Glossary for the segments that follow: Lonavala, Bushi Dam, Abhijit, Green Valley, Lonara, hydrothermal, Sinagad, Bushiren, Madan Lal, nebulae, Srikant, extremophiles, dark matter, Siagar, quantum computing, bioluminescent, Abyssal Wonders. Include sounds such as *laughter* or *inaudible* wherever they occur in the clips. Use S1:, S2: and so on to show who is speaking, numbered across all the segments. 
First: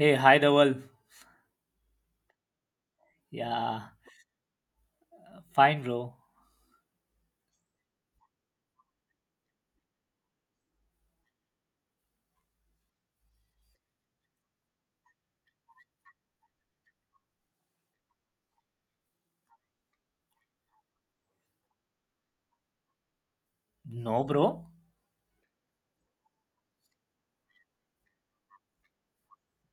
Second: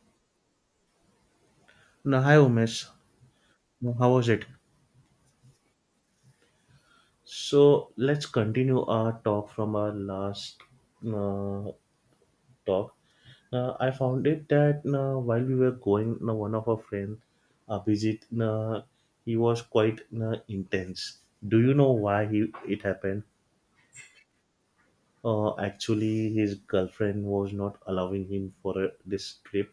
S1: Hey, hi Dhaval.
S2: No, hi Umesh.
S1: Yeah,
S2: No, how was it?
S1: fine, bro.
S2: So let's continue our talk from our last uh, talk. I found it that while we were going, one of our friends, Abhijit, he was quite intense. Do you know why he it happened?
S1: No, bro.
S2: Actually, his girlfriend was not allowing him for this trip,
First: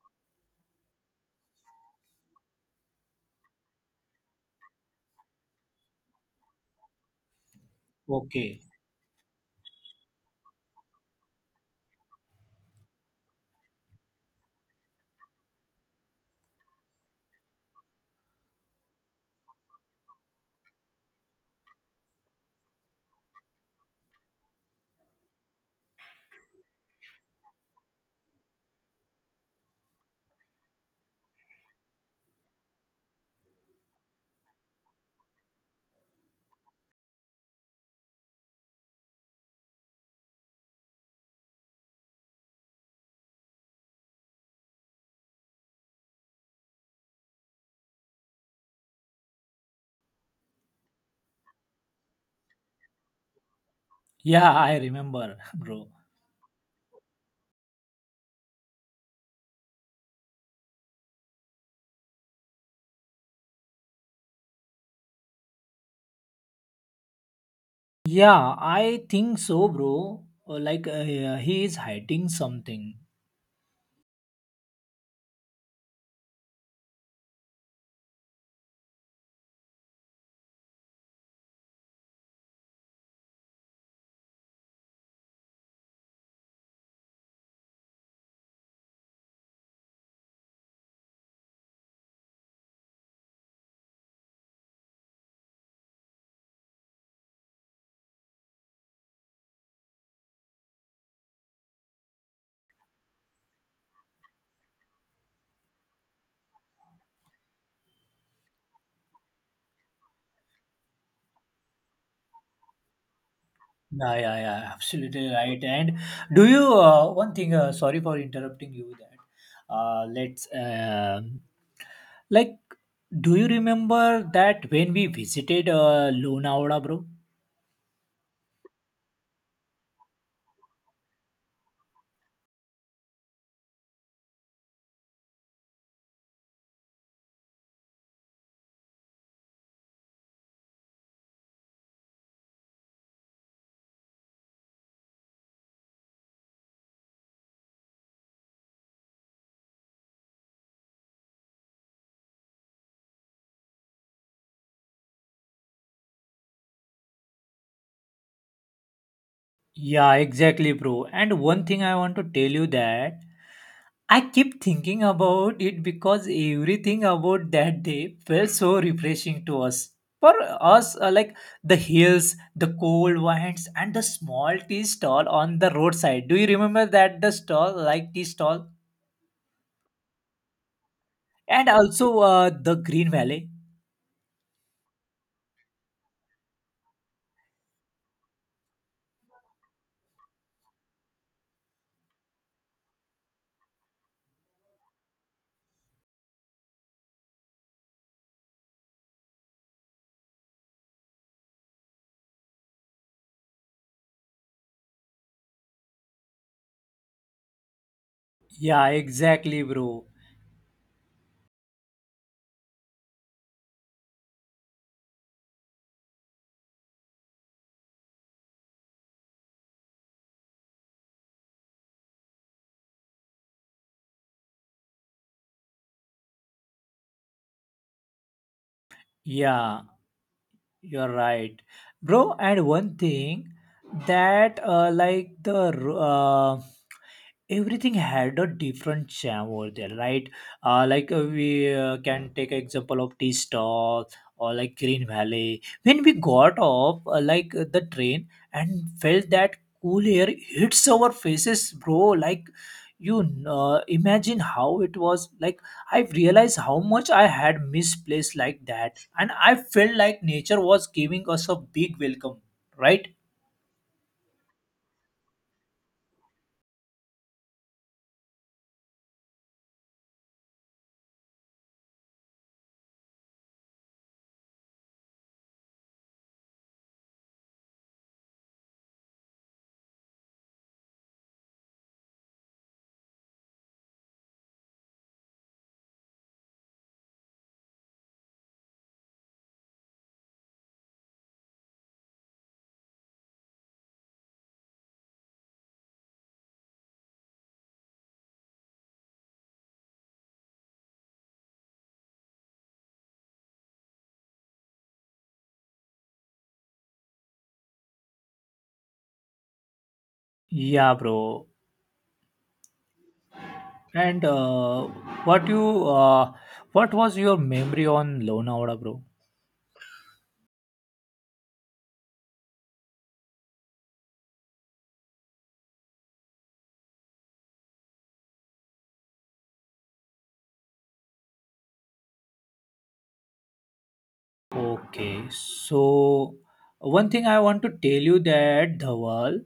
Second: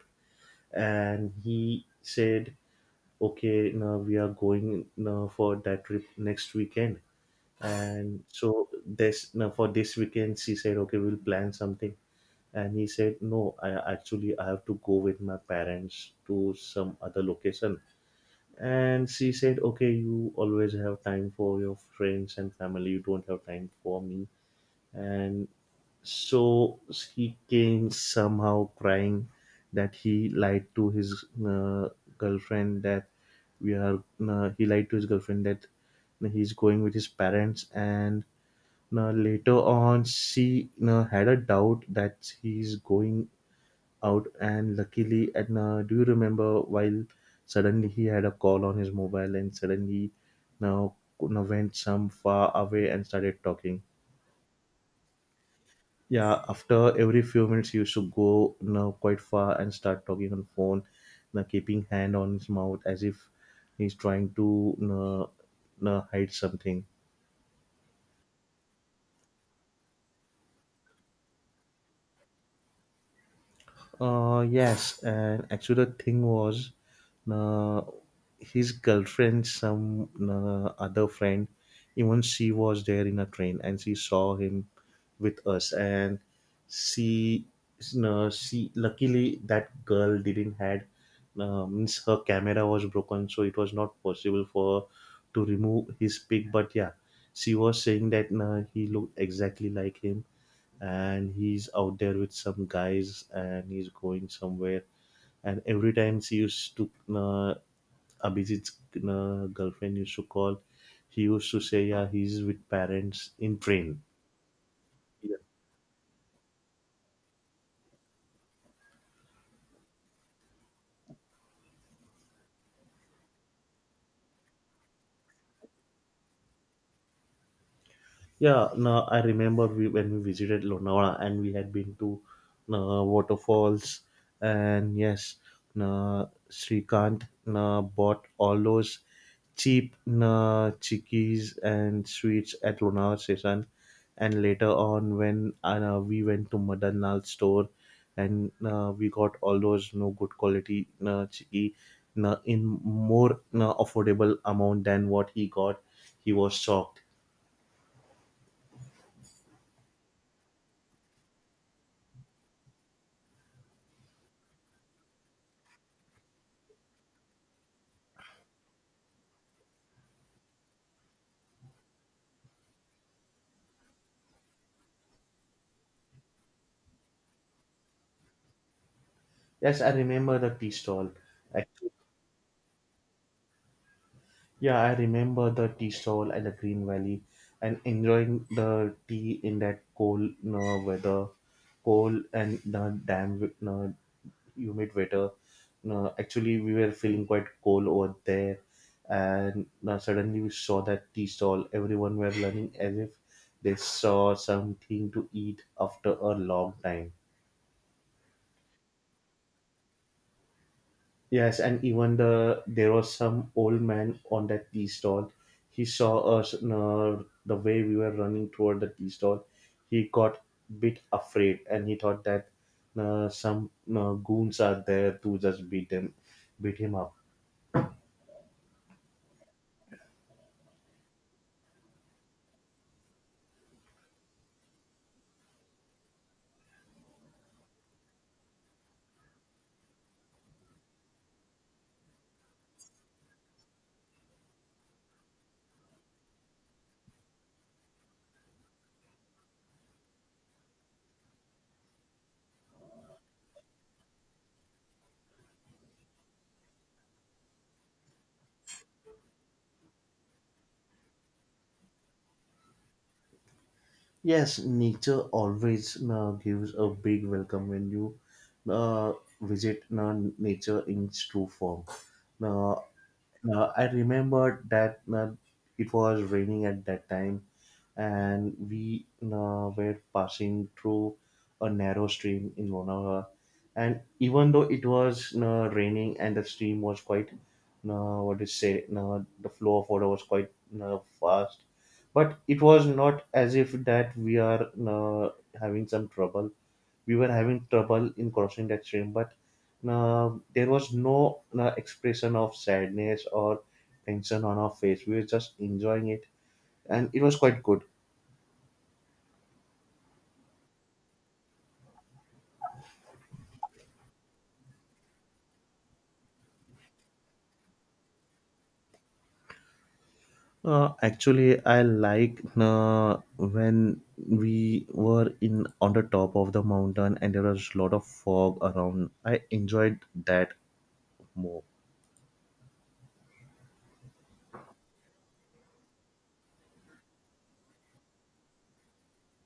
S2: and he said, "Okay, no, we are going for that trip next weekend." And
S1: Okay.
S2: so this now for this weekend she said, okay, we'll plan something. And he said, no, I, actually, I have to go with my parents to some other location. And she said, okay, you always have time for your friends and family, you don't have time for me. And so he came somehow crying that he lied to his girlfriend that we are he lied to his girlfriend that he's going with his parents. And now, later on, she now had a doubt that he's going out, and luckily, at now, do you remember while suddenly he had a call on his mobile and suddenly now, now went some far away and started talking?
S1: Yeah, I remember, *laughs* bro.
S2: Yeah, after every few minutes, he used to go now quite far and start talking on phone, now keeping hand on his mouth as if he's trying to now, now hide something.
S1: Yeah, I think so, bro. Like yeah, he is hiding something.
S2: Yes, and actually the thing was, uh, his girlfriend, some other friend, even she was there in a train and she saw him with us, and she, no, she luckily that girl didn't had, means her camera was broken, so it was not possible for her to remove his pic. But yeah, she was saying that he looked exactly like him and he's out there with some guys and he's going somewhere, and every time she used to uh, Abhijit's girlfriend used to call, he used to say, yeah, he's with parents in train.
S1: Yeah, yeah, yeah. Absolutely
S2: Yeah,
S1: right. And do you one thing? Sorry for interrupting you. That let's like. Do you remember that when we visited Lonavala, bro?
S2: yeah, no, I remember when we visited Lonavala and we had been to waterfalls, and yes, uh, Srikant bought all those cheap chickies and sweets at Lonavala station. And later on, when we went to Madan Lal store and we got all those no good quality chickie in more affordable amount than what he got, he was shocked.
S1: Yeah, exactly, bro. And one thing I want to tell you that I keep thinking about it because everything about that day felt so refreshing to us. For us, like the hills, the cold winds, and the small tea stall on the roadside. Do you remember that the stall, like tea stall,
S2: Yes, I remember the tea stall.
S1: and
S2: Actually,
S1: also the green valley?
S2: yeah, I remember the tea stall at the Green Valley and enjoying the tea in that cold weather, cold and the damn humid weather. No, actually, we were feeling quite cold over there, and now suddenly we saw that tea stall. Everyone were running as if they saw something to eat after a long time.
S1: Yeah, exactly, bro.
S2: Yes, and even the there was some old man on that tea stall. He saw us no, the way we were running toward the tea stall. He got bit afraid, and he thought that some goons are there to just beat them, beat him up.
S1: Yeah, you're right, bro. And one thing that, like the everything had a different charm over there, right? Like we can take example of Tea Stall or like Green Valley. When we got off, like the train, and felt that cool air hits our faces, bro. Like you imagine how it was. Like I realized how much I had misplaced like that, and I felt like nature was giving us a big welcome, right?
S2: Yes, nature always gives a big welcome when you uh, visit nature in its true form. Now, now I remember that it was raining at that time, and we were passing through a narrow stream in Lonavala. And even though it was raining and the stream was quite, what do you say, the flow of water was quite fast, but it was not as if that we are having some trouble. We were having trouble in crossing that stream, but there was no expression of sadness or tension on our face. We were just enjoying it, and it was quite good.
S1: Yeah, bro. And what you uh, what was your memory on Lonavala, bro?
S2: Actually, I like when we were in on the top of the mountain and there was a lot of fog around. I enjoyed that more.
S1: Okay, so one thing I want to tell you that Dhawal,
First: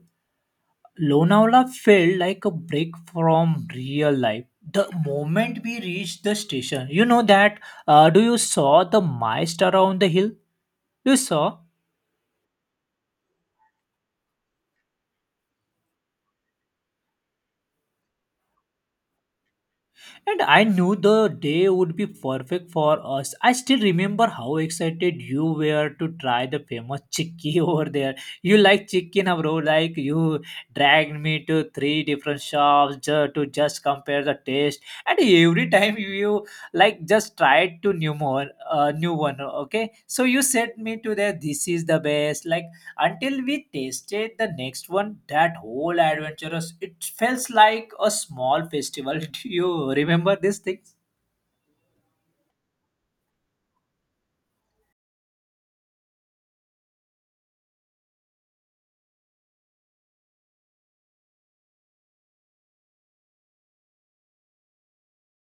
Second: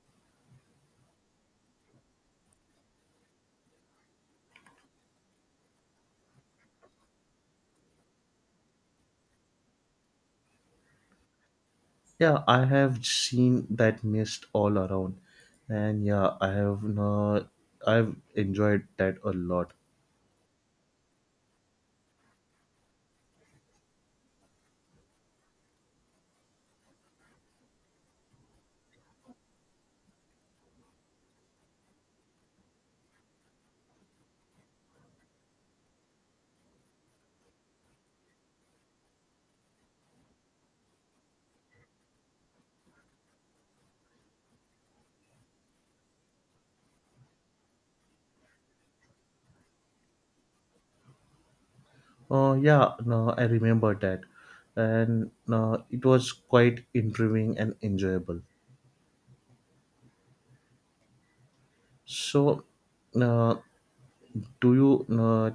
S1: Lonavala felt like a break from real life. The moment we reached the station, you know that. Do you saw the mist around the hill? You saw.
S2: Yeah, I have seen that mist all around, and yeah, I have I've enjoyed that a lot.
S1: And I knew the day would be perfect for us. I still remember how excited you were to try the famous chicky *laughs* over there. You like chicken, bro. Like you dragged me to three different shops to just compare the taste. And every time you like just tried to new more, new one. Okay, so you sent me to there. This is the best. Like until we tasted the next one, that whole adventurous, it felt like a small festival. *laughs* Do you remember these things?
S2: Yeah, no, I remember that, and it was quite intriguing and enjoyable. So, uh, do you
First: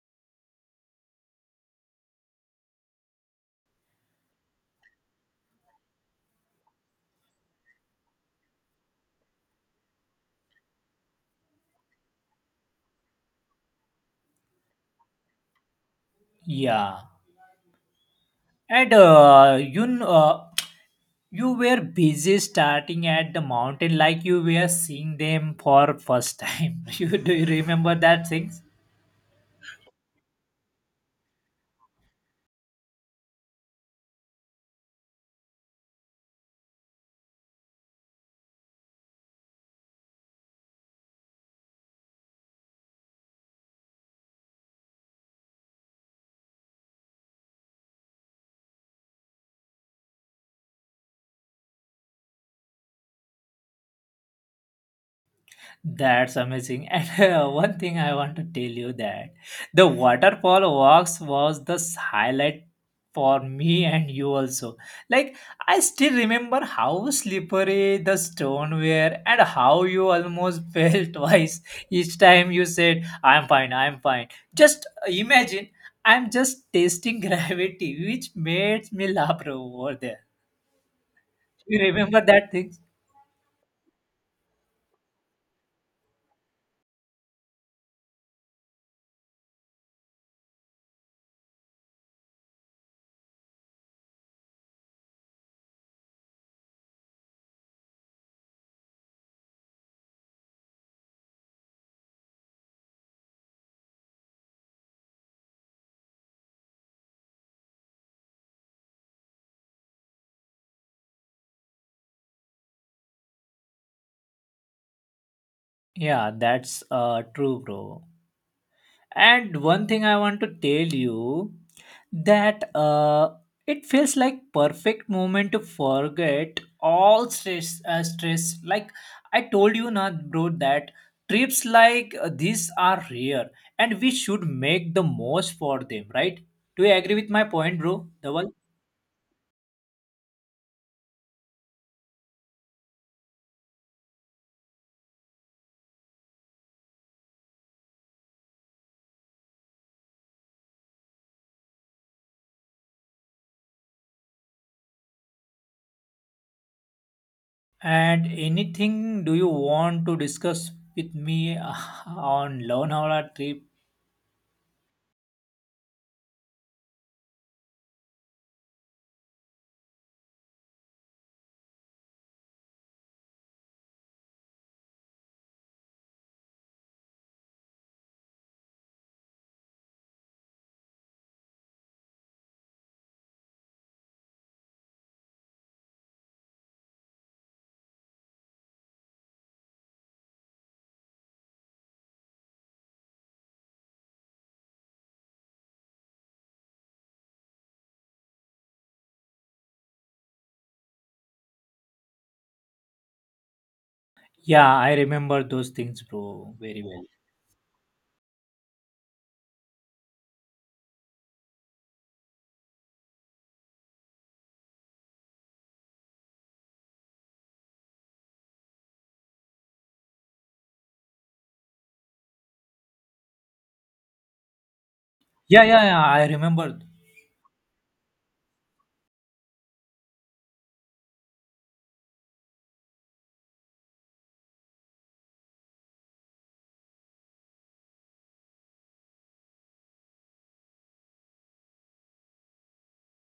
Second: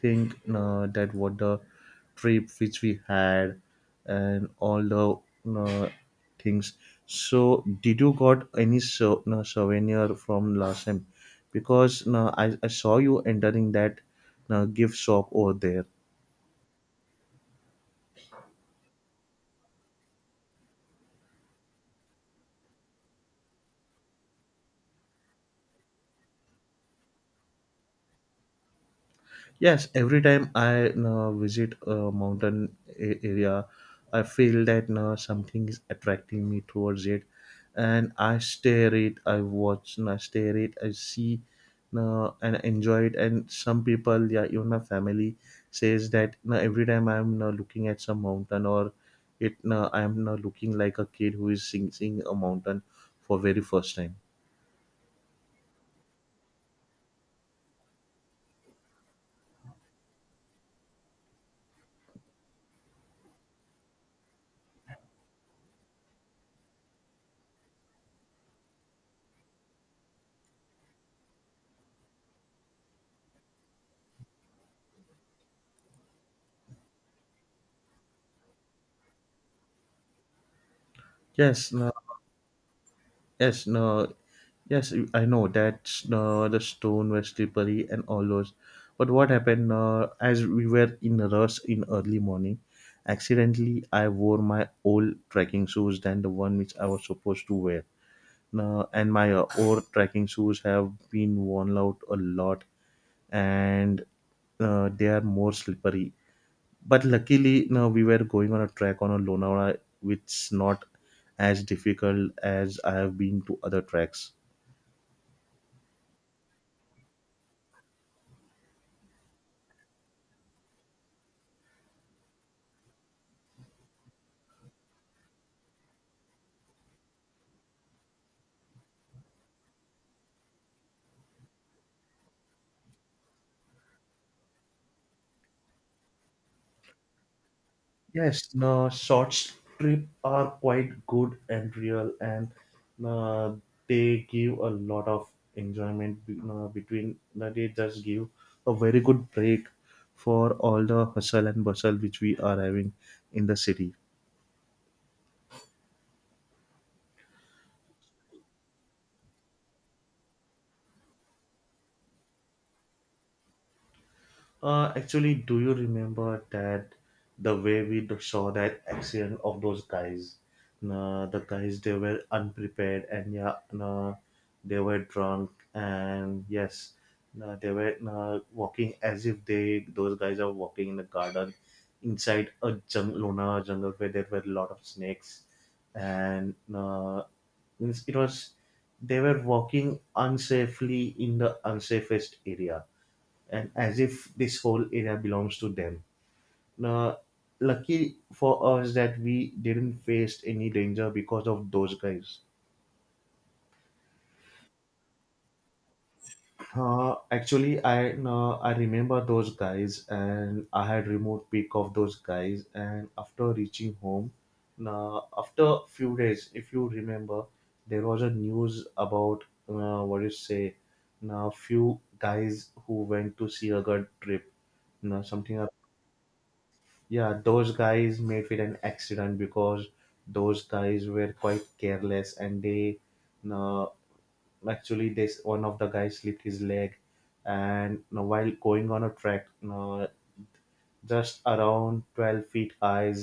S2: think that what the trip which we had and all the uh, things, so did you got any so, souvenir from last time because I saw you entering that gift shop over there.
S1: Yeah, and you were busy starting at the mountain like you were seeing them for first time. *laughs* You, do you remember that things?
S2: Yes, every time I visit a mountain area, I feel that something is attracting me towards it, and I stare it. I watch, and I stare it. I see, and enjoy it. And some people, yeah, even my family says that every time I'm looking at some mountain or it, I'm looking like a kid who is seeing a mountain for very first time.
S1: That's amazing. *laughs* And one thing I want to tell you that the waterfall walks was the highlight for me and you also. Like I still remember how slippery the stone were and how you almost *laughs* fell twice. Each time you said, I'm fine, I'm fine. Just imagine, I'm just testing *laughs* gravity, which made me laugh, bro, over there.
S2: Yes,
S1: You
S2: no,
S1: remember that thing?
S2: yes, no. Yes, you- I know that's the stone were slippery and all those. But what happened as we were in a rush in early morning, accidentally I wore my old trekking shoes than the one which I was supposed to wear. And my old trekking shoes have been worn out a lot and they are more slippery. But luckily, no, we were going on a trek on a Lonavala, which not as difficult as I have been to other tracks.
S1: Yeah, that's true, bro. And one thing I want to tell you that it feels like perfect moment to forget all stress. Like I told you, not bro, that trips like these are rare, and we should make the most for them, right? Do you agree with my point, bro? Double.
S2: Yes, no, short strip are quite good and real, and uh, they give a lot of enjoyment you know, between. They just give a very good break for all the hustle and bustle which we are having in the city.
S1: And anything do you want to discuss with me *laughs* on Lonavala trip?
S2: Actually, do you remember that the way we saw that accident of those guys? Nah, the guys they were unprepared and yeah, nah, they were drunk and yes, nah, they were nah, walking as if they those guys are walking in the garden inside a jungle, Lona jungle where there were a lot of snakes and nah, means it was they were walking unsafely in the unsafest area and as if this whole area belongs to them. Now, lucky for us that we didn't face any danger because of those guys.
S1: Yeah, I remember those things, bro, very well.
S2: Actually, I no, I remember those guys, and I had remote pick of those guys. And after reaching home, now after a few days, if you remember, there was a news about what you say, now few guys who went to see a good trip, now
S1: Yeah,
S2: something,
S1: yeah, yeah. I remember.
S2: yeah, those guys made it an accident because those guys were quite careless and they no actually this one of the guys slipped his leg, and no while going on a track no just around 12 feet high,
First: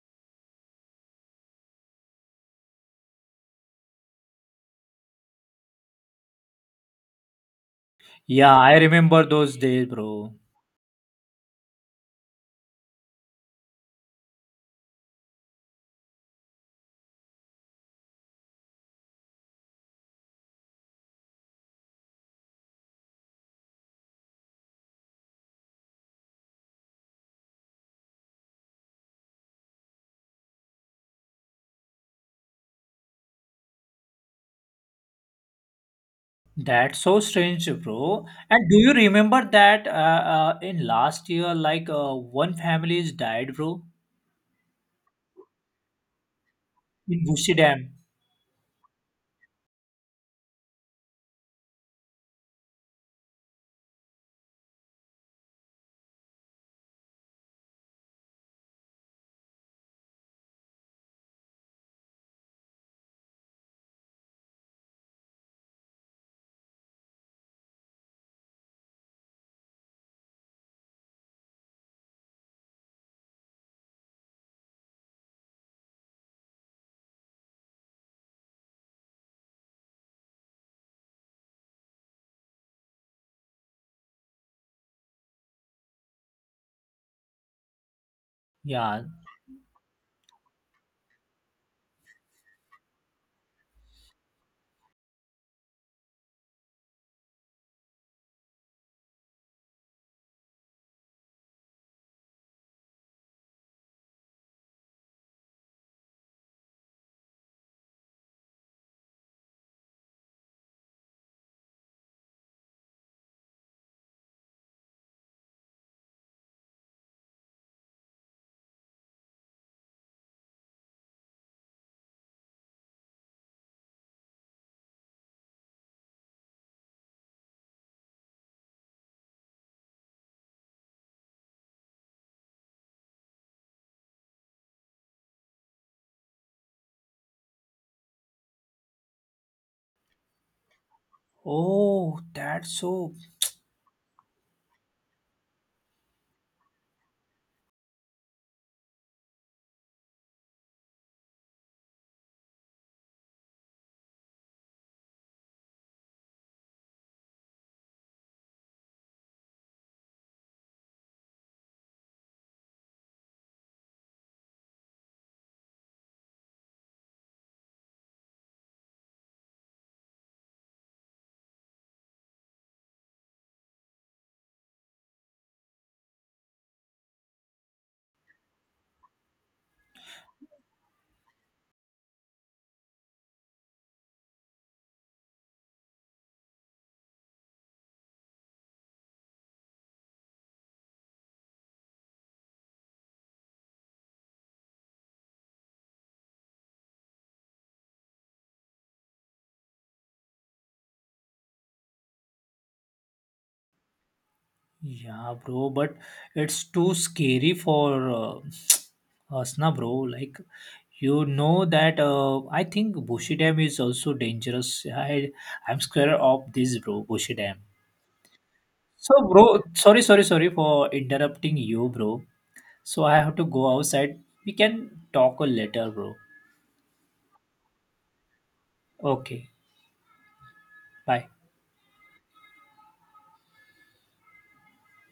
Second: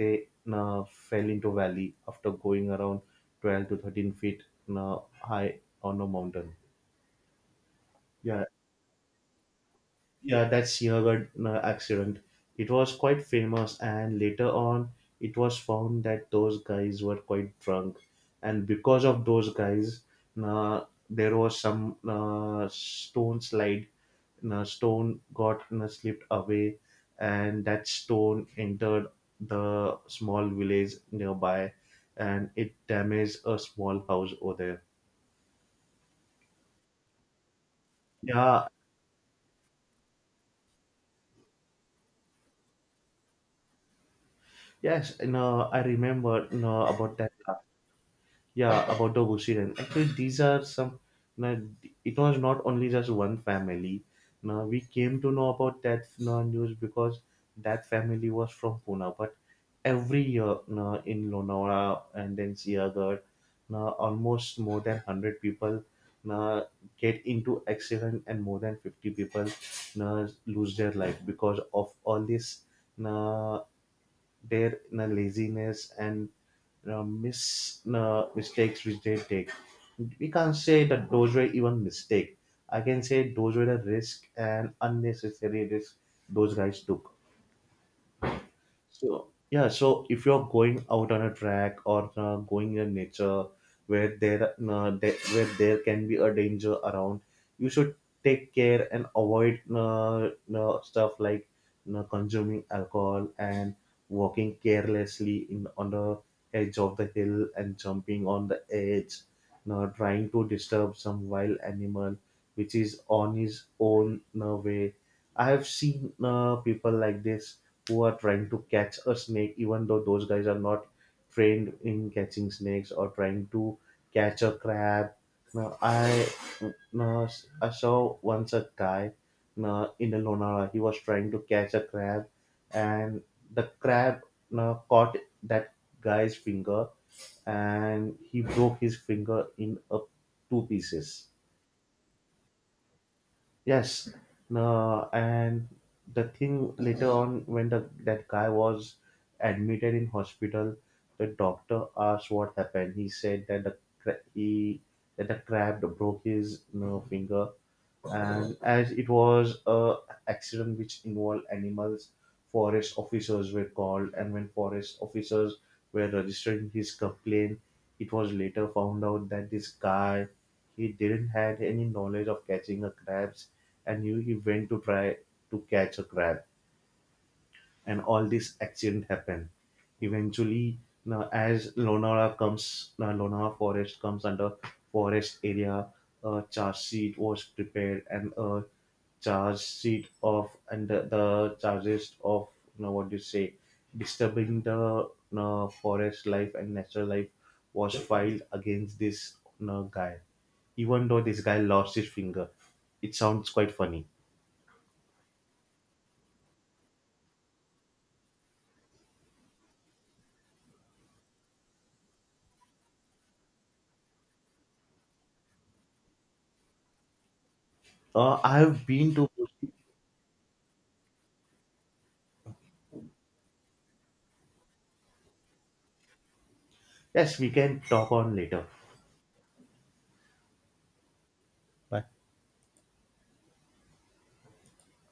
S2: they no fell into valley after going around 12 to 13 feet no high on a mountain, yeah.
S1: Yeah, I remember those days, bro.
S2: Yeah, that Sinagad accident. It was quite famous, and later on, it was found that those guys were quite drunk, and because of those guys, uh, there was some stone slide. Stone got slipped away, and that stone entered the small village nearby, and it damaged a small house over there.
S1: That's so strange, bro.
S2: Yeah,
S1: And do you remember that in last year, like one family is died, bro,
S2: yes, no, I remember no, about
S1: in
S2: that,
S1: Bushi Dam.
S2: yeah, about the Bushiren. Actually, these are some. Now, it was not only just one family. Now we came to know about that now, news because that family was from Pune. But every year now, in Lonavala and then Siagar, now almost more than 100 people now get into accident and more than 50 people now lose their life because of all this now their now, laziness and mistakes which they take. We can't say that those were even mistake. I can say those were the risk and unnecessary risk those guys took.
S1: Yeah.
S2: So yeah, so if you're going out on a track or going in nature where there where there can be a danger around, you should take care and avoid stuff like consuming alcohol and walking carelessly in on the edge of the hill and jumping on the edge, trying to disturb some wild animal which is on his own way. I have seen people like this who are trying to catch a snake, even though those guys are not trained in catching snakes or trying to catch a crab. Now, I now, I saw once a guy now, in the Lonara. He was trying to catch a crab, and the crab now caught that guy's finger, and he broke his finger in a, two pieces.
S1: Oh, that's so.
S2: Yes, no, and the thing later on when the that guy was admitted in hospital, the doctor asked what happened. He said that the cra- he that the crab broke his you know, finger, and as it was a accident which involved animals, forest officers were called, and when forest officers were registering his complaint, it was later found out that this guy he didn't had any knowledge of catching a crabs, and he went to try to catch a crab and all this accident happened eventually. Now as Lonara comes now Lonara forest comes under forest area, a charge sheet was prepared, and a charge sheet of and the charges of you know what do you say disturbing the you know, forest life and natural life was filed against this you know, guy, even though this guy lost his finger, it sounds quite funny.
S1: Yeah, bro. But it's too scary for *tsk* us, na, bro. Like, you know that I think Bushi Dam is also dangerous. I'm scared of this, bro. Bushi Dam.
S2: I have
S1: So,
S2: been to.
S1: bro, sorry for interrupting you, bro. So, I have to go outside. We can talk later, bro.
S2: Yes, we can talk on later.
S1: Okay, bye.
S2: Bye.